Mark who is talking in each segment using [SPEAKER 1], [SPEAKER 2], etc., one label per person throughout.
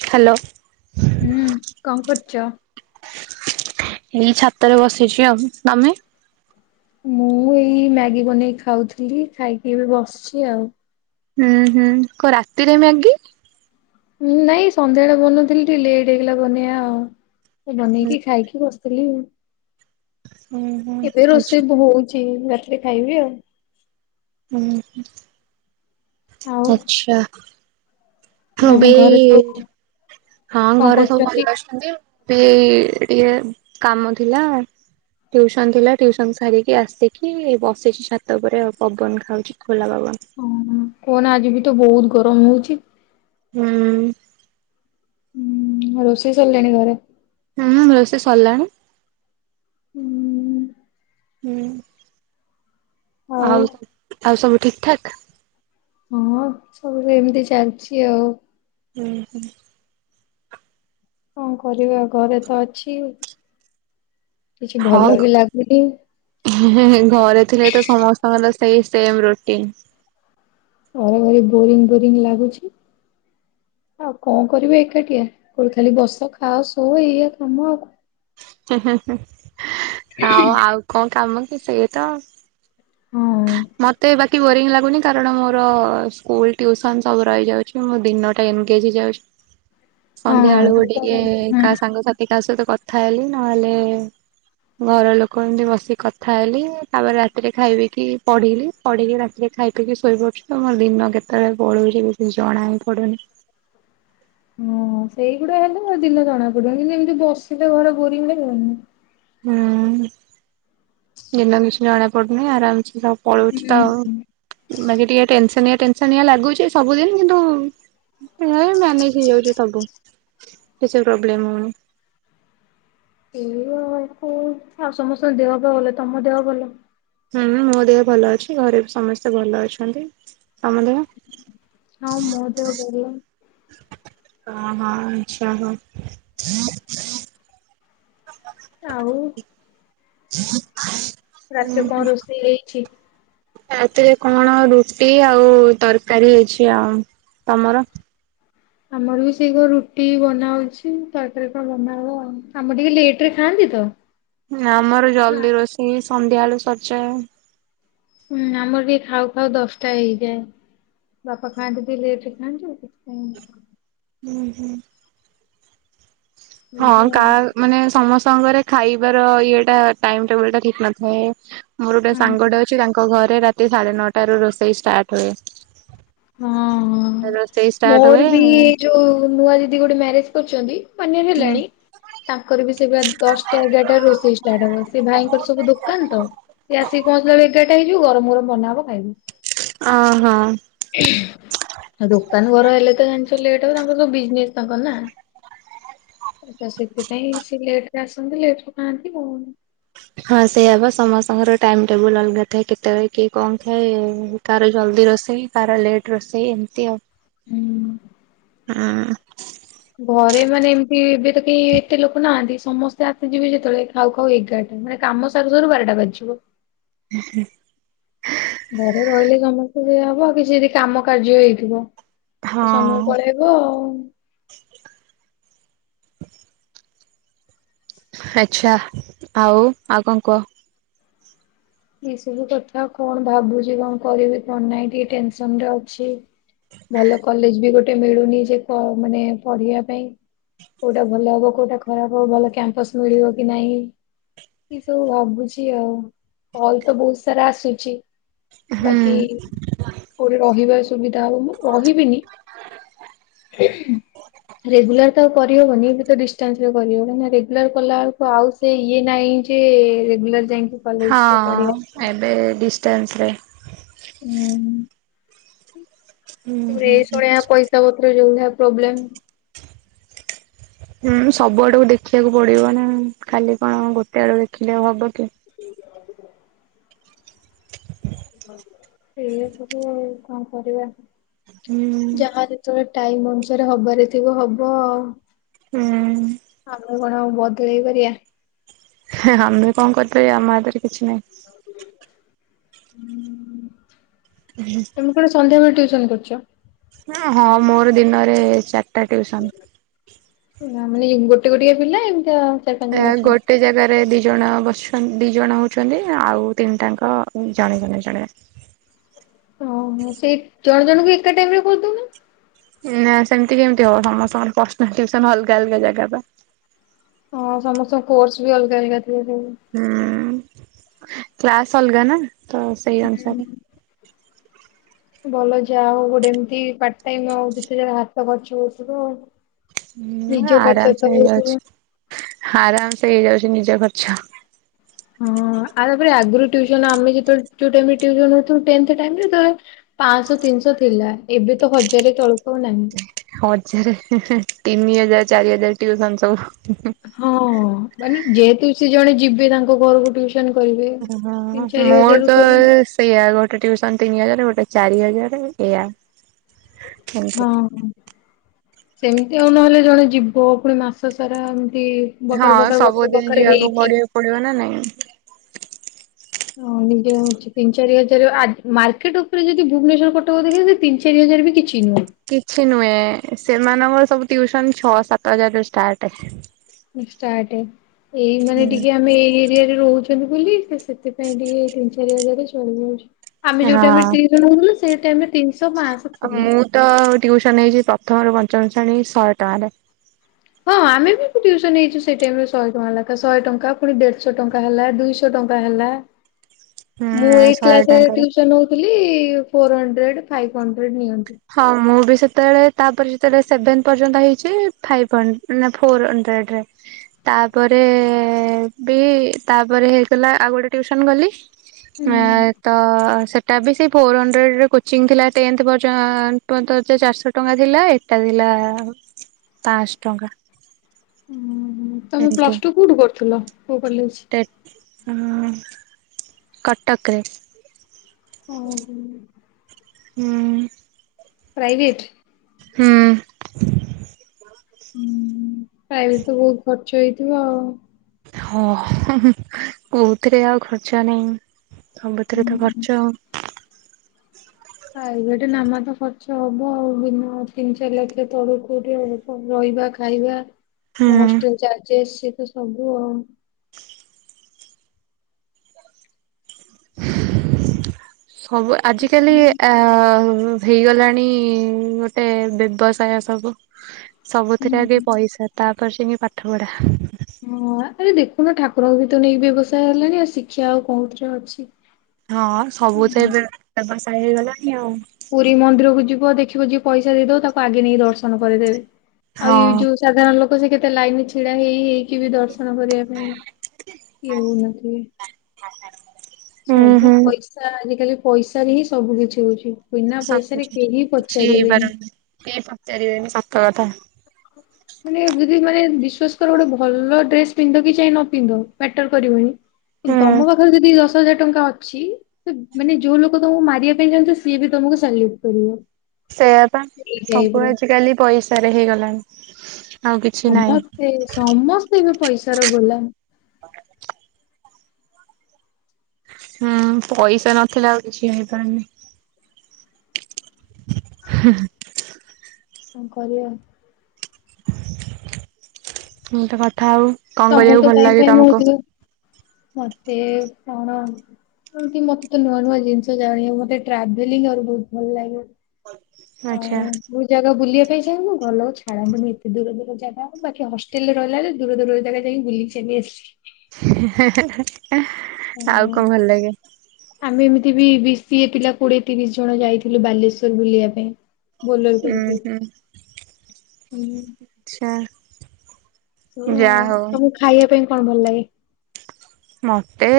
[SPEAKER 1] Hello.
[SPEAKER 2] ହୁଁ କଣ କରୁଛ?
[SPEAKER 1] ଏଇ ଛାତରେ ବସିଛି ଆଉ। ତମେ?
[SPEAKER 2] ମୁଁ ଏଇ ମ୍ୟାଗି ବନେଇକି ଖାଉଥିଲି ଖାଇକି ଏବେ ବସିଛି ଆଉ।
[SPEAKER 1] ହୁଁ ହୁଁ କଣ ରାତିରେ ମ୍ୟାଗି?
[SPEAKER 2] ଉଁ ନାଇଁ ସନ୍ଧ୍ୟାବେଳେ ବନଉଥିଲି ଟିକେ ଲେଟ୍ ହେଇଗଲା ବନେଇବା ଆଉ। ଏ
[SPEAKER 1] ହୁଁ
[SPEAKER 2] ବନେଇକି ଖାଇକି ବସିଥିଲି।
[SPEAKER 1] ହୁଁ ହୁଁ
[SPEAKER 2] ଏବେ ରୋଷେଇ
[SPEAKER 1] ଆଛା
[SPEAKER 2] ବୋ ହୋଉଛି ରାତିରେ ଖାଇବି ଆଉ।
[SPEAKER 1] ଉହୁଁ।
[SPEAKER 2] ଆଉ
[SPEAKER 1] ଆଚ୍ଛା। ହଁ
[SPEAKER 2] ତମ
[SPEAKER 1] ବେଇ
[SPEAKER 2] ଘରେ ସବୁ
[SPEAKER 1] ହଁ
[SPEAKER 2] କଣ
[SPEAKER 1] ଘରେ ସବୁ
[SPEAKER 2] କରୁଛନ୍ତି?
[SPEAKER 1] ଭଲ ଅଛନ୍ତି ଆଉ। ପି ଏଇ ଟିକେ କାମ ଥିଲା। ଟିଉସନ ଥିଲା ଟ୍ୟୁସନ ସାରିକି ଆସିକି ବସିଛି ଛାତ ଉପରେ ଆଉ ପବନ ଖାଉଛି। ଖୋଲା ବାବନ।
[SPEAKER 2] କହନା କହନା ଆଜି ବି ତ ବହୁତ୍ ଗରମ ହଉଛି।
[SPEAKER 1] ହୁଁ।
[SPEAKER 2] ଉଁ ରୋଷେଇ ସରିଲାଣି ଘରେ?
[SPEAKER 1] ହୁଁ ହୁଁ ରୋଷେଇ ସରଲାଣି।
[SPEAKER 2] ହୁଁ।
[SPEAKER 1] ହୁଁ ଆଉ ଆଉ ସବୁ ଆଉ ସବୁ ଠିକ୍ ଠାକ୍?
[SPEAKER 2] ହଁ ସବୁ ଏମତି ଚାଲଛି ଆଉ।
[SPEAKER 1] ହୁଁ ହୁଁ।
[SPEAKER 2] କଣ କରିବା ଘରେ ତ ଅଛି କିଛି ଭଲ ବି ଲାଗୁନି।
[SPEAKER 1] ହେଁ ହେଁ ହେଁ ଘରେ ଥିଲେ ତ ସମସ୍ତଙ୍କର ସେଇ ସେମ୍ ରୋଟିନ୍।
[SPEAKER 2] ଘରେ ଭାରି ବୋରିଙ୍ଗ୍ ବୋରିଙ୍ଗ୍ ଲାଗୁଛି। ଆଉ କଣ କରିବେ ଏକାଟିଆ କୋଉଠି ଖାଲି ବସ ଖାଅ ସୁଅ ଏଇଆ କାମ ଆଉ କ।
[SPEAKER 1] ହୁଁ ହୁଁ ହୁଁ ଆଉ ଆଉ କଣ କାମ କି ସେଇଆ ତ।
[SPEAKER 2] ହୁଁ।
[SPEAKER 1] ମତେ ବାକି ବୋରିଂ ଲାଗୁନି କାରଣ ମୋର ସ୍କୁଲ ଟୁସନ ସବୁ ରହିଯାଉଛି ମୁଁ ଦିନ ଟା ଏନ୍ଗେଜ୍ ହେଇ ଯାଉଛି।
[SPEAKER 2] [inaudible]
[SPEAKER 1] ସନ୍ଧ୍ୟା ବେଳୁ
[SPEAKER 2] ହଁ
[SPEAKER 1] କୁ
[SPEAKER 2] ସେଇଟା
[SPEAKER 1] ଟିକେ
[SPEAKER 2] କଣ
[SPEAKER 1] କାହା ସାଙ୍ଗସାଥି କାହା ସହିତ କଥା ହେଲି ନହେଲେ। ଘର ଲୋକ ଏମତି ବସି କଥା ହେଲି ତାପରେ ରାତିରେ ଖାଇବି। କି ପଢିଲି ପଢିକି ରାତିରେ ଖାଇ ପିଇକି ଶୋଇପଡୁଛି ତ ମୋ ଦିନ କେତେବେଳେ ପଳଉଛି କିଛି ଜଣା ହି ପଡୁନି।
[SPEAKER 2] ହଁ ସେଇଗୁଡା ହେଲେ ଦିନ ଜଣା ପଡିବନି କିନ୍ତୁ ଏମିତି ବସିଲେ ଘର ବୋରିଂ ଲାଗିବନି।
[SPEAKER 1] ହୁଁ ଦିନ କିଛି ଜଣା ପଡୁନି ଆରାମସେ
[SPEAKER 2] ହୁଁ
[SPEAKER 1] ପଳଉଛି ତ
[SPEAKER 2] ହୁଁ।
[SPEAKER 1] ଆଉ ମାନେ ଟିକେ ଟେନସନିଆ ଟେନ୍‌ସନିଆ ଲାଗୁଛି ସବୁଦିନ୍ କିନ୍ତୁ। ନାଇଁ ମ୍ୟାନେଜ୍ ହେଇଯାଉଛି ସବୁ କିଛି ପ୍ରୋବ୍ଲେମ ହଉନି।
[SPEAKER 2] ଏଇ [unintelligible] ଆଉ ସମସ୍ତଙ୍କ ଦେହ ପା ଭଲ ତମ ଦେହ ଭଲ?
[SPEAKER 1] ହୁଁଁ ମୋ ଦେହ ଭଲ ଅଛି ଘରେ ବି ସମସ୍ତେ ଭଲ ଅଛନ୍ତି ତମ ଦେହ?
[SPEAKER 2] ହଁ ମୋ ଦେହ ଭଲ।
[SPEAKER 1] ଓହୋ ଆଚ୍ଛା ହଉ।
[SPEAKER 2] ଆଉ।
[SPEAKER 1] [inaudible]
[SPEAKER 2] ରାତିରେ କଣ
[SPEAKER 1] ଉହୁଁ
[SPEAKER 2] ରୋଷେଇ ହେଇଛି?
[SPEAKER 1] ରାତିରେ କଣ ରୁଟି ଆଉ ତରକାରୀ ହେଇଛି ଆଉ ତମର?
[SPEAKER 2] ଆମର ବି ସେଇ କଣ ରୁଟି ବନାହଉଛି ତରକାରି କଣ ବନା ହବ ଆଉ। ଆମର ଟିକେ ଲେଟ ରେ ଖାଆନ୍ତି ତ।
[SPEAKER 1] ଆମର ଜଲ୍ଦି ରୋଷେଇ ସନ୍ଧ୍ୟାବେଳୁ ସରଯାଏ।
[SPEAKER 2] ହୁଁ ଆମର ଟିକେ ଖାଉ ଖାଉ ଦଶଟା ହେଇଯାଏ। ବାପା ଖାଆନ୍ତି ଟିକେ ଲେଟରେ ଖାଆନ୍ତି ତ ସେଥିପାଇଁ।
[SPEAKER 1] ହୁଁ ହୁଁ। ହଁ
[SPEAKER 2] ହେଇଯାଏ
[SPEAKER 1] କା
[SPEAKER 2] ଆଉ।
[SPEAKER 1] ମାନେ ସମସ୍ତଙ୍କ ଘରେ। ଖାଇବାର ଇଏଟା ଟାଇମ୍ ଟେବୁଲ୍ ଟା ଠିକ୍ ନଥାଏ ମୋର ଗୋଟେ
[SPEAKER 2] ହୁଁ।
[SPEAKER 1] ସାଙ୍ଗଟା ଅଛି ତା ଙ୍କ ଘରେ ରାତି ସାଢେ ନଅଟାରୁ ରୋଷେଇ ଷ୍ଟାର୍ଟ ହୁଏ।
[SPEAKER 2] ହଁ ହଁ।
[SPEAKER 1] ରୋଷେଇ ଷ୍ଟାର୍ଟ ହୁଏ
[SPEAKER 2] ମୋର ବି ଯୋଉ ନୂଆ ଦିଦି ଗୋଟେ ମ୍ୟାରେଜ କରୁଛନ୍ତି ୱାନୟେର୍
[SPEAKER 1] ହୁଁ
[SPEAKER 2] ହେଲାଣି ତାଙ୍କର ବି ସେ ପା ଦଶଟା ଏଗାରଟା ରୋଷେଇ ଷ୍ଟାର୍ଟ ହବ ସେ ଭାଇଙ୍କର ସବୁ ଦୋକାନ ତ ସେ ଆସିକି ପହଞ୍ଚିଲା ସୁ ଏଗାରଟା ହେଇଯିବ ଗରମ ଗରମ ବନାହବ ଖାଇବି।
[SPEAKER 1] ଓ ହୋ।
[SPEAKER 2] ହୁଁ। ଆଉ ଦୋକାନ ଘର ହେଲେ ତ ଜାଣିଛ ଲେଟ୍ ହ ତାଙ୍କର ସବୁ ବିଜନେସ ତାଙ୍କର ନା ତ ସେଥିପାଇଁ ସେ ଲେଟ ରେ ଆସନ୍ତି ଲେଟରେ ଖାଆନ୍ତି ଆଉ
[SPEAKER 1] ହଁ ସେଇଆବ ସମସ୍ତଙ୍କର ଟାଇମ ଟେବୁଲ ଅଲଗା ଥାଏ କେତେବେଳେ କିଏ କଣ ଖାଏ କାହାର ଜଲ୍ଦି ରୋଷେଇ କାହାର ଲେଟ୍ ରୋଷେଇ ଏମିତି ଆଉ
[SPEAKER 2] ହୁଁ।
[SPEAKER 1] ହଁ।
[SPEAKER 2] ଘରେ ମାନେ ଏମିତି ଏବେ ତ କେହି ଏତେ ଲୋକ ନାହାନ୍ତି ସମସ୍ତେ ଆସି ଯିବେ ସେତେବେଳେ ଖାଉ ଖାଉ ଏଗାରଟା ମାନେ କାମ ସାର ସରୁ ବାରଟା ବାଜିଯିବ।
[SPEAKER 1] ହଁ ହୁଁ।
[SPEAKER 2] ଘରେ ରହିଲେ ସମସ୍ତେ ଇଆ ହବ କିଛି ଯଦି କାମ କାର୍ଯ୍ୟ ହେଇଥିବ
[SPEAKER 1] ହଁ
[SPEAKER 2] ତ ସମୟ ପଳେଇବ ହଁ।
[SPEAKER 1] ଆଛା ଆଉ ଆଉ କଣ କୁହ?
[SPEAKER 2] ଏଇ ସବୁ କଥା କଣ ଭାବୁଛି କଣ କରିବି କଣ ନାହିଁ ଟିକେ ଟେନସନ ରେ ଅଛି ଭଲ କଲେଜ ବି ଗୋଟେ ମିଳୁନି ଯେ ମାନେ ପଢିବା ପାଇଁ କୋଉଟା ଭଲ ହବ କୋଉଟା ଖରାପ ହବ ଭଲ କ୍ୟାମ୍ପସ ମିଳିବ କି ନାଇଁ? ଏ ସବୁ ଭାବୁଛି ଆଉ କଲ ତ ବହୁତ ସାରା ଆସୁଛି
[SPEAKER 1] ହୁଁ
[SPEAKER 2] ବାକି କୋଉଠି ରହିବାର ସୁବିଧା ହୋଉନି ରହିବିନି ରେଗୁଲାର ତ ଆଉ କରିହେବନି ଏବେ ତ ଡିଷ୍ଟାନ୍ସରେିବ କଲା ବେଳକୁ ରେଗୁଲାର କଲା ବଳକୁ ଆଉ ସେ ଇଏ ନାହିଁ ଯେ ରେଗୁଲାର ଯାଇକି କଲେଜ
[SPEAKER 1] ହଁ ଏବେ ଡିଷ୍ଟାନ୍ସରେ ହୁଁ
[SPEAKER 2] [inaudible]
[SPEAKER 1] ହୁଁ ହୁଁ।
[SPEAKER 2] ପଇସା ପତ୍ର ଯୋଉ ଭଳିଆ ପ୍ରୋବ୍ଲେମ୍
[SPEAKER 1] ହୁଁ ସବୁଆଡକୁ ଦେଖିବାକୁ ପଡିବ ନା ଖାଲି କଣ ଗୋଟେ ଆଡକୁ ଦେଖିଲେ ଆଉ ହବ କି?
[SPEAKER 2] ସେ
[SPEAKER 1] ହ
[SPEAKER 2] ଏୟା ସବୁ ଆଉ କଣ କରିବା
[SPEAKER 1] ହୁଁ।
[SPEAKER 2] ଯାହା ଯେତେବେଳେ ଟାଇମ ଅନୁସାରେ ହବାରେ ଥିବ ହବ ଆ ଆଉ ଆଉ କଣ ଆଉ ବଦଳେଇ ପାରିବା
[SPEAKER 1] ଆମେ କଣ କରିପାରିବା ଆମ ହାତରେ କିଛି ନାହିଁ।
[SPEAKER 2] ହୁଁ।
[SPEAKER 1] ହୁଁ
[SPEAKER 2] ତୁମେ କଣ ସନ୍ଧ୍ୟାବେଳେ ଟୁସନ୍ କରୁଛ?
[SPEAKER 1] ହଁ ମୋର ଦିନରେ ଚାରିଟା ଟିଉସନ।
[SPEAKER 2] ହେ ମାନେ ଗୋଟେ ଗୋଟେ ପିଲା ଏମିତି ଆ
[SPEAKER 1] ଏ ଗୋଟେ ଗୋଟେ ଜାଗାରେ ଦି ଜଣ ବସିଛନ୍ତି ଦି ଜଣ ହଉଛନ୍ତି ଆଉ ତିନିଟାଙ୍କ ଜଣେ ଜଣେ ଜଣେ
[SPEAKER 2] ଓହୋ ସେଇ ଜଣ ଜଣଙ୍କୁ ଏକା ଟାଇମ ରେ କରିଦଉନ?
[SPEAKER 1] ନାଁ ସେମିତି କେମିତି ହବ ସମସ୍ତଙ୍କ ପ୍ସାର୍ନାଲୁସନ ଅଲଗା ଅଲଗା ଜାଗା ବା
[SPEAKER 2] ହଁ, ସମସ୍ତଙ୍କ କୋର୍ସ ବି ଅଲଗା ଅଲଗା ଥିବ [unintelligible]
[SPEAKER 1] ହୁଁ-ଉ-ଉ, କ୍ଲାସ ଅଲଗା ନା, ତ ସେଇ ଅନୁସାରେ।
[SPEAKER 2] [inaudible] ଭଲ, ଯାହା ହଉ, ଗୋଟେ ଏମିତି ପାର୍ଟ-ଟାଇମ୍, ଆଉ ଦୁତିଜା ହାତ ଖର୍ଚ୍ଚ ଉଠିବ ଆଉ।
[SPEAKER 1] ହୁଁ
[SPEAKER 2] ନିଜ ଖର୍ଚ୍ଚ
[SPEAKER 1] ଆରାମସେ
[SPEAKER 2] ତ
[SPEAKER 1] ହେଇଯାଉଛି।
[SPEAKER 2] ଉଠିବ।
[SPEAKER 1] ଆରାମସେ ହେଇଯାଉଛି ନିଜ ଖର୍ଚ୍ଚ।
[SPEAKER 2] ହଁ, ଆ ତାପରେ ଆଗରୁ ଟ୍ୟୁସନ୍‌ ଆମେ ଯେତେବେଳେ ଟ୍ୟୁଟ୍ରାଲ୍ ରେ ଟ୍ୟୁସନ୍‌ ହଉଥୁଲୁ, ଟେନ୍‌ଥ ଟାଇମ୍ ରେ ସେତେବେଳେ ପାଁଶହ, ତିନିଶହ ଥିଲା। ଏବେ ତ ହଜାରେ ତଳକୁ ଆଉ ନାହିଁ।
[SPEAKER 1] ହଜାରେ ହେଁ, ହେଁ, ତିନି ହଜାର, ଚାରି ହଜାର ଟ୍ୟୁସନ୍‌ ସବୁ।
[SPEAKER 2] ହଁ-ଅ-ଅ, ମାନେ ଯେହେତୁ ସେ ଜଣେ ଯିବେ ତାଙ୍କ ଘରକୁ ଟ୍ୟୁ ସନ୍‌ କରିବେ।
[SPEAKER 1] ଓହୋ,
[SPEAKER 2] ତିନି ଚାରି
[SPEAKER 1] ମୋର
[SPEAKER 2] ହଜାରରୁ
[SPEAKER 1] ତ
[SPEAKER 2] ପଡିବ
[SPEAKER 1] ଏସ ଏଇଆ, ଗୋଟେ ଟ୍ୟୁସନ୍‌ ତିନି ହଜାର, ଗୋଟେ ଚାରି ହଜାର, ଏଇଆ। ଏମିତି
[SPEAKER 2] ହଁ, ସେମିତି ଆଉ ନହେଲେ ଜଣେ ଯିବ, ପୁଣି ମାସ ସାରା ଏମିତି
[SPEAKER 1] ହଁ,
[SPEAKER 2] ବକାର ବକାର ବକାର
[SPEAKER 1] ସବୁଦିନ
[SPEAKER 2] ବକାର
[SPEAKER 1] ଯିବାକୁ
[SPEAKER 2] ହେଇକି
[SPEAKER 1] ପଡିବାକୁ ପଡିବ ନା ନାଇଁ।
[SPEAKER 2] ହଁ, ନିଜେ ହଉଛି ତିନି, ଚାରି ହଜାର। ଆ ମାର୍କେଟ ଉପରେ ଯଦି ଭୁବନେଶ୍ଵର, କଟକ ଯଦି ହେଇ ତିନି, ଚାରି ହଜାର ବି କିଛି ନୁହଁ।
[SPEAKER 1] କିଛି ନୁହେଁ, ସେମାନଙ୍କର ସବୁ ଟ୍ୟୁସନ୍‌ ଛଅ, ସାତ ହଜାରରୁ ଷ୍ଟାର୍ଟେ।
[SPEAKER 2] ଷ୍ଟାର୍ଟେ ଏଇ, ମାନେ ଟିକେ ଆମେ ଏଇ ଏରିଆରେ ରହୁଛନ୍ତି ବୋଲି ସେଥିପାଇଁ ଟିକେ ତିନି, ଚାରି ହଜାରରେ ଚଳି ଯାଉଛି। ଆମେ ଯୋଉ ଟାଇମ୍ ରେ
[SPEAKER 1] ଆଉ
[SPEAKER 2] ଟ୍ୟୁସନ ହଉଥିଲୁ, ସେଇ ଟାଇମ୍ ରେ ତିନିଶ, ପାଁଶ ଥିଲା।
[SPEAKER 1] ମୁଁ ତ ଟ୍ୟୁସନ୍‌ ହେଇଛି ପ୍ରଥମରୁ ପଞ୍ଚମ ଶ୍ରେଣୀ, ଶହେ ଟଙ୍କାରେ।
[SPEAKER 2] ହଁ, ଆମେ ବି ଟ୍ୟୁସନ୍‌ ହେଇଛୁ। ସେଇ ଟାଇମ୍ ଶହ ଟଙ୍କା ଲାଖା, ଶହ ଟଙ୍କା, ପୁଣି ଦେଢଶହ ଟଙ୍କା ହେଲା, ଦୁଇଶହ ଟଙ୍କା ହେଲା। ମୁଁ
[SPEAKER 1] ହୁଁ
[SPEAKER 2] ଏଇଟ୍
[SPEAKER 1] ଶହେ
[SPEAKER 2] କ୍ଲାସ ରେ
[SPEAKER 1] ଟଙ୍କାରେ
[SPEAKER 2] ଟ୍ୟୁସନ ହଉ ଥିଲି ଫୋର ହଣ୍ଡ୍ରେଡ୍‌, ଫାଇଭ୍ ହଣ୍ଡ୍ରେଡ୍‌ ନିଅନ୍ତି।
[SPEAKER 1] ହଁ, ମୁଁ ବି ସେତେବେଳେ, ତାପରେ ଯେତେବେଳେ ସେଭେନ୍‌ ପର୍ଯ୍ୟନ୍ତ ହେଇଛି, ଫାଇଭ୍ ହ ନା ଫୋର୍ ହଣ୍ଡ୍ରେଡ୍‌ ରେ। ତାପରେ ବି, ତାପରେ ହେଇଗଲା ଆଉ ଗୋଟେ ଟ୍ୟୁସନ୍‌ ଗଲି
[SPEAKER 2] ହୁଁ
[SPEAKER 1] ଆଁ, ତ, ସେଟା ବି ସେ ଫୋର୍ ହଣ୍ଡ୍ରେଡ୍‌ ର କୋଚିଂ ଥିଲା, ଟେନ୍‌ଥ [unintelligible] ଚାରିଶହ ଟଙ୍କା ଥିଲା, ଏଟା ଥିଲା ପାଁଶ ଟଙ୍କା।
[SPEAKER 2] ଉଁ, ହୁଁ, ତମେ
[SPEAKER 1] ଏମିତି।
[SPEAKER 2] ପ୍ଲସ ଟୁ କୋଉଠୁ କରୁଥିଲ, କୋଉ କଲେଜ?
[SPEAKER 1] ହଁ। କଟକରେ।
[SPEAKER 2] ଓ ହୋ।
[SPEAKER 1] ହୁଁ।
[SPEAKER 2] ପ୍ରାଇଭେଟ୍?
[SPEAKER 1] ହୁଁ।
[SPEAKER 2] ହୁଁ, ହୁଁ, ପ୍ରାଇଭେଟ୍ ତ ବହୁତ ଖର୍ଚ୍ଚ ହେଇଥିବ ଆଉ।
[SPEAKER 1] ହଁ, ହୁଁ, ହୁଁ, କୋଉଥିରେ ଆଉ ଖର୍ଚ୍ଚ ନାଇଁ, ସବୁଥିରେ ତ
[SPEAKER 2] ହୁଁ।
[SPEAKER 1] ଖର୍ଚ୍ଚ।
[SPEAKER 2] ପ୍ରାଇଭେଟ୍ ନାମା, ତ ଖର୍ଚ୍ଚ ହବ ଆଉ। ବିନା ତିନି-ଚାରି ଲକ୍ଷ ତଳୁ କୋଉଠି ଆଉ? ରହିବା, ଖାଇବା,
[SPEAKER 1] ହୁଁ।
[SPEAKER 2] ହଷ୍ଟେଲ ଚାର୍ଜେସ୍‌ ସେତ ସବୁ ଆଉ।
[SPEAKER 1] ସବୁ ଆଜିକାଲି ଆ, ହେଇଗଲାଣି ଗୋଟେ ବ୍ୟବସାୟ ସବୁ। ସବୁଥିରେ ଆଗେ
[SPEAKER 2] ହୁଁ।
[SPEAKER 1] ପଇସା, ତାପରେ ଯାଇକି ପାଠ ପଢ଼ା।
[SPEAKER 2] ହଁ, ଆରେ ଦେଖୁନ, ଠାକୁରଙ୍କ ବି ତ ନେଇକି ବ୍ୟବସାୟ ହେଲାଣି, ଆଉ ଶିକ୍ଷା ଆଉ କଉଥିରେ ଅଛି।
[SPEAKER 1] ହଁ ସବୁତ
[SPEAKER 2] ହୁଁ।
[SPEAKER 1] ଏବେ ବ୍ୟବସାୟ ହେଇଗଲାଣି ଆଉ।
[SPEAKER 2] ପୁରୀ ମନ୍ଦିରକୁ ଯିବ ଦେଖିବ ଯିଏ ପଇସା ଦେଇଦବ ତାକୁ ଆଗେ ନେଇକି ଦର୍ଶନ କରିଦେବେ ଆଉ ଏଇ
[SPEAKER 1] ହଁ।
[SPEAKER 2] ଯୋଉ ସାଧାରଣ ଲୋକ ସେ କେତେ ଲାଇନ ରେ ଛିଡା ହେଇହେଇ ହେଇକି ବି ଦର୍ଶନ କରିବା ପାଇଁ [unintelligible]
[SPEAKER 1] [unintelligible]
[SPEAKER 2] ସବୁ
[SPEAKER 1] ହୁଁ।
[SPEAKER 2] ପଇସା ଆଜିକାଲି ପଇସା ରେ ହିଁ ସବୁ କିଛି ହୋ ଉଚି। ବିନା ପଇସାରେ କେହି ପଚାରିବେନି।
[SPEAKER 1] କିଏ ପଚାରିବେନି ସତ କଥା।
[SPEAKER 2] ମାନେ ଦିଦି ମାନେ ବିଶ୍ୱାସ କର ଗୋଟେ ଭଲ ଡ୍ରେସ ପିନ୍ଧ କି [unintelligible] ନଥିବ ମ୍ୟାଟର କରିବନି। କିନ୍ତୁ
[SPEAKER 1] ହୁଁ
[SPEAKER 2] ତମ ପାଖରେ ଯଦି ଦଶ ହଜାର ଟଙ୍କା ଅଛି ତ ମାନେ ଯୋଉ ଲୋକ ତମକୁ ମାରିବା ପାଇଁ ଚାହୁଁଥିବ ସିଏ ବି ତମକୁ ସାଲ୍ୟୁଟ କରିବ।
[SPEAKER 1] ସେଇଆପା
[SPEAKER 2] ଏଇ
[SPEAKER 1] ସବୁ
[SPEAKER 2] ଟାଇପ ର
[SPEAKER 1] ଆଜିକାଲି ପଇସାରେ ହେଇଗଲାଣି। ଆଉ କିଛି ନାହିଁ।
[SPEAKER 2] ସମସ୍ତେ ସମସ୍ତେ ଏବେ ପଇସା ର ଗୋଲାମ।
[SPEAKER 1] ହୁଁ ପଇସା ନଥିଲେ ଆଉ କିଛି ହେଇପାରୁନି। ହଁ।
[SPEAKER 2] କଣ କରିବା?
[SPEAKER 1] ମୁଁ ତ କଥା ଆଉ କଣ
[SPEAKER 2] ତମକୁ
[SPEAKER 1] କରିବାକୁ
[SPEAKER 2] ତ
[SPEAKER 1] ଭଲ
[SPEAKER 2] ଟାଇମ
[SPEAKER 1] ଲାଗେ
[SPEAKER 2] ପାଇଁ ମୁଁ
[SPEAKER 1] ତମକୁ?
[SPEAKER 2] ଟିକେ ମତେ କଣ ସେମତି ମତେ ତ ନୂଆ ନୂଆ ଜିନିଷ ଜାଣିବାକୁ ମତେ ଟ୍ରାଭେଲିଂ [unintelligible] ବୋହୁତ ଭଲ ଲାଗେ।
[SPEAKER 1] ଆଚ୍ଛା।
[SPEAKER 2] କୋଉ ଜାଗା ବୁଲିବା ପାଇଁ ଚାହିଁବୁ ଘରଲୋକ ଛାଡା ହବନି ଏତେ ଦୂର ଦୂର ଜାଗା ଆଉ ବାକି ହଷ୍ଟେଲରେ ରହିଲାବେଳେ ଦୂର ଦୂରରେ ଜାଗା ଯାଇଁକି ବୁଲିକି ଚାଲି ଆସିଚି।
[SPEAKER 1] ଆଉ କଣ ଭଲ ଲାଗେ?
[SPEAKER 2] ଆମେ ଏମିତି ବି ବି ସିଏ ପିଲା କୋଡିଏ ତିରିଶ ଜଣ ଯାଇଥିଲୁ ବାଲେଶ୍ଵର ବୁଲିବା ପାଇଁ। ବୋଲେର କରିକି
[SPEAKER 1] ଉୁଁ ହୁଁ ଆଚ୍ଛା।
[SPEAKER 2] [unintelligible]
[SPEAKER 1] ଯାହା ହଉ।
[SPEAKER 2] ତମକୁ ଖାଇବା ପାଇଁ କଣ ଭଲ ଲାଗେ?
[SPEAKER 1] ମତେ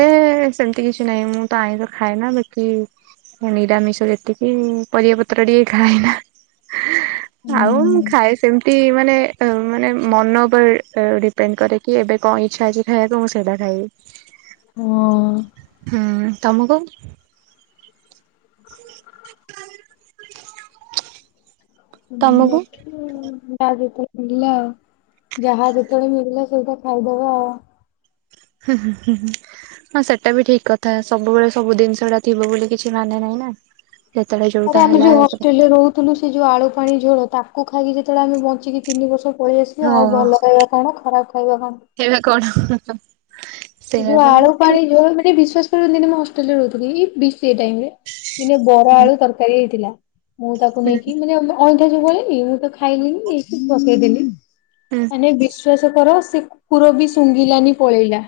[SPEAKER 1] ସେମିତି କିଛି ନାହିଁ ମୁଁ ତ ଆଇଁଶ ଖାଏ ନା ଵାକି ନିରାମିଷ ଯେତିକି ପରିବା ପତ୍ର ଟିକେ ଖାଏନା। ଆଉ ମୁଁ
[SPEAKER 2] ହୁଁ
[SPEAKER 1] ଖାଏ ସେମିତି ମାନେ ମାନେ ମନ ଉପରେ ଡିପେଣ୍ଡ କରେ କି ଏବେ କଣ ଇଚ୍ଛା ଅଛି ଖାଇବାକୁ ମୁଁ ସେଇଟା ଖାଇବି।
[SPEAKER 2] ହଁ।
[SPEAKER 1] ହୁଁ ତମୁକୁ? [inaudible]
[SPEAKER 2] [unintelligible]
[SPEAKER 1] ତମକୁ
[SPEAKER 2] ଯାହା ଯେତେବେଳେ ମିଳିଲା ଆଉ ଯାହା ଯେତେବେଳେ ମିଳିଲା ସେଇଟା ଖାଇଦବାଆଉ।
[SPEAKER 1] ହୁଁ ହୁଁ ହୁଁ ହୁଁ [unintelligible] ହଁ ସେଟା ବି ଠିକ କଥା ସବୁବେଳେ ସବୁ ଦିନିଷଟା ଥିବ ବୋଲି କିଛି ମାନେ ନାହିଁ ନା। ସେତେବେଳେ ଯୋଉଟା
[SPEAKER 2] ଆରେ ଆମେ
[SPEAKER 1] ହେଲା
[SPEAKER 2] ଜୋଉ ହଷ୍ଟେଲରେ ରୋହୁଥୁଲୁ ସେ ଯୋଉ ଆଳୁ ପାଣି ଝୋଳ ତାକୁ ଖାଇକି ଯେତେବେଳେ ଆମେ ବଞ୍ଚିକି ତିନି ବର୍ଷ ପଳେଇ ଆସିବି ଆଉ ଭଲ ଖାଇବା କଣ ଖରାପ ଖାଇବା କଣ।
[SPEAKER 1] ଏଵେ କଣ?
[SPEAKER 2] ସେ
[SPEAKER 1] ସେଇଆ
[SPEAKER 2] ଯୋଉ
[SPEAKER 1] ବା
[SPEAKER 2] ଆଳୁ
[SPEAKER 1] ହୁଁ
[SPEAKER 2] ପାଣି ଝୋଳ ମାନେ ବିଶ୍ୱାସ କରନ୍ତିିନି ମୁଁ ହଷ୍ଟେଲ ରେ ରହୁଥିଲି ବି ସେଇ ଟାଇମରେ ଦିନେ ବରା
[SPEAKER 1] ହୁଁ
[SPEAKER 2] ଆଳୁ ତରକାରୀ ହେଇଥିଲା ମୁଁ ତାକୁ ନେଇକି ମାନେ ଆମ ଅଇଁଠା ଯୋଉ ବଳେନି ମୁଁ ତ ଖାଇଲିିନି ନେଇକୀ ପକେଇଦେଲି।
[SPEAKER 1] ହୁଁ।
[SPEAKER 2] ମାନେ ବିଶ୍ଵାସ କର ସେ କୁକୁର ବି ଶୁଙ୍ଘିଲାନି ପଳେଇଲା।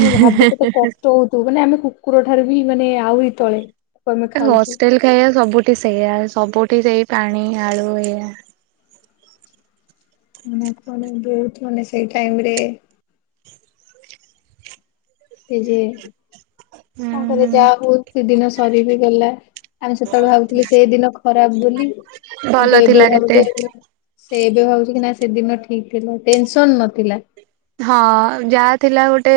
[SPEAKER 2] ମାନେ ଭାବ କେତେ କଷ୍ଟ ହୋଉଥିବ ମାନେ ଆମେ କୁକୁର ଠାରୁ ବି ମାନେ ଆହୁରି ତଳେ। ତାକୁ ଆମେ ଖାଉଛୁ
[SPEAKER 1] ହଷ୍ଟେଲ ଖାଇବା ସବୁଠି ସେଇଆ। ସବୁଠି ସେଇ ପାଣି ଆଳୁ ଏଇଆ।
[SPEAKER 2] ମାନ [inaudible] ବହୁତ ମାନେ ସେଇ ଟାଇମ ରେ ସେ ଯେ
[SPEAKER 1] ହୁଁ
[SPEAKER 2] ତାଙ୍କରେ
[SPEAKER 1] ହୁଁ
[SPEAKER 2] ଯାହା ହଉ ସେଦିନ ସରି ବିି ଗଲା। ଆମେ ସେତେବେଳେ ଭାବୁଥିଲୁ ସେ ଦିନ ଖରାପ ବୋଲି
[SPEAKER 1] ଭଲ
[SPEAKER 2] କିନ୍ତୁ ଏବେ
[SPEAKER 1] ଥିଲା କେତେ
[SPEAKER 2] ଭାବୁଚେ ସେ ଏବେ ଭାବୁଚି କି ନା ସେଦିନ ଠିକ ଥିଲା ଟେନସନ ନଥିଲା।
[SPEAKER 1] ହଁ ଯାହା ଥିଲା ଗୋଟେ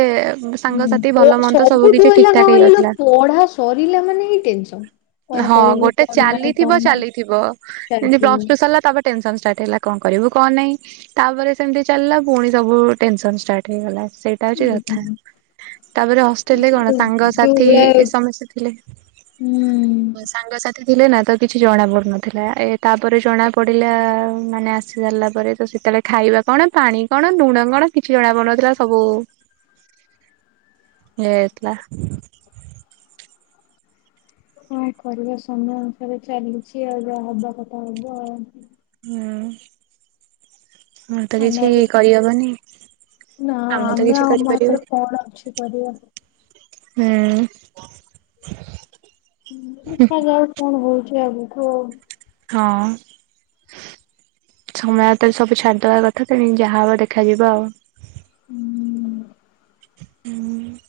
[SPEAKER 1] ସାଙ୍ଗସାଥି ଭଲ
[SPEAKER 2] ହୁଁ ପ
[SPEAKER 1] ମନ୍ଦ ସବୁ
[SPEAKER 2] ସବୁଠୁ
[SPEAKER 1] କିଛି ଠିକ
[SPEAKER 2] ହେଲା
[SPEAKER 1] ଠାକ
[SPEAKER 2] ହେ
[SPEAKER 1] ହେଇଯାଉଥିଲା।
[SPEAKER 2] ପଢା ସରିଲା ମାନେ ଟେନସନ। କଣ
[SPEAKER 1] ହଁ
[SPEAKER 2] କରିବୁ
[SPEAKER 1] ଗୋଟେ
[SPEAKER 2] କଣ ନାହିଁ କଣ
[SPEAKER 1] ଚାଲିଥିବ
[SPEAKER 2] ନା
[SPEAKER 1] ଚାଲିଥିବ ଯେମତି
[SPEAKER 2] ଚାଲିଥିବ
[SPEAKER 1] ପ୍ଲସ୍ ଟୁ ସରିଲା ତାପ ଟେନସନ ଷ୍ଟାର୍ଟ ହେଲା କଣ କରିବୁ କଣ ନାଇଁ? ତାପରେ ସେମିତି ଚାଲିଲା ପୁଣି ସବୁ ଟେନସନ ଷ୍ଟାର୍ଟ ହେଇଗଲା। ଟା ହଉଚି କଥା।
[SPEAKER 2] ବୁଝିଲୁ।
[SPEAKER 1] ତାପରେ ହଷ୍ଟେଲ ରେ
[SPEAKER 2] ଏଇସବୁ ତ
[SPEAKER 1] କଣ
[SPEAKER 2] ଯୋଉ
[SPEAKER 1] ସାଙ୍ଗସଥି
[SPEAKER 2] ଭଳିଆ
[SPEAKER 1] ସମସ୍ତେ ଥିଲେ।
[SPEAKER 2] ହୁଁ।
[SPEAKER 1] ହଁ ସାଙ୍ଗ ସାଥି ତ ଥିଲେ ନା ତ କିଛି ଜଣା ପଡୁନଥିଲା। ଏ ତାପରେ ଜଣା ପଡିଲା ମାନେ ଆସି ସାରିଲା ପରେ ତ ସେତେବେଳେ ଖାଇବା କଣ ପାଣି କଣ ଲୁଣ କଣ କିଛି ବି ଜଣା ପଡୁନଥିଲା ସବୁ ୟେ ହେଥିଲା।
[SPEAKER 2] କଣ କରିବା ସମୟ ଅନୁସାରେ ଚାଲିଚି ଆଉ ଯାହା ହବା କଥା ହବ ଆଉ।
[SPEAKER 1] ହୁଁ ମୁଁ ତ
[SPEAKER 2] ଆଉ
[SPEAKER 1] କିଛି
[SPEAKER 2] ନହେଲେ
[SPEAKER 1] କରିହବନି।
[SPEAKER 2] ନା
[SPEAKER 1] ତ
[SPEAKER 2] ଆମେ
[SPEAKER 1] କିଛି
[SPEAKER 2] ଆମ ହାତରେ
[SPEAKER 1] କରିପାରିବାନି।
[SPEAKER 2] କଣ ଅଛି କରିବା।
[SPEAKER 1] ହୁଁ।
[SPEAKER 2] ହୁଁ ଦେଖାଯାଉ କଣ ହଉଚି ଆଗକୁ ଆଉ।
[SPEAKER 1] ହଁ। ସମୟ ହାତରେ ସବୁ ଛାଡିଦବା କଥା। ତେଣିକି ଯାହା ହବ ଦେଖାଯିବ ଆଉ।
[SPEAKER 2] ହୁଁ।
[SPEAKER 1] ହୁଁ।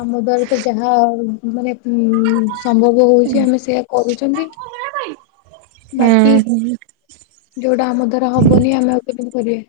[SPEAKER 2] ଆମ ଦ୍ବାରା ତ ଯାହା ମାନେ ଉଁ ସମ୍ଭବ ହଉଚି ଆମେ ସେୟା କରୁଚନ୍ତି।
[SPEAKER 1] ହୁଁ ହ।
[SPEAKER 2] ଯୋଉଟା ଆମ ଦ୍ଵାରା ହବନି ଆମେ ଆଉ କେମିତି କରିବା।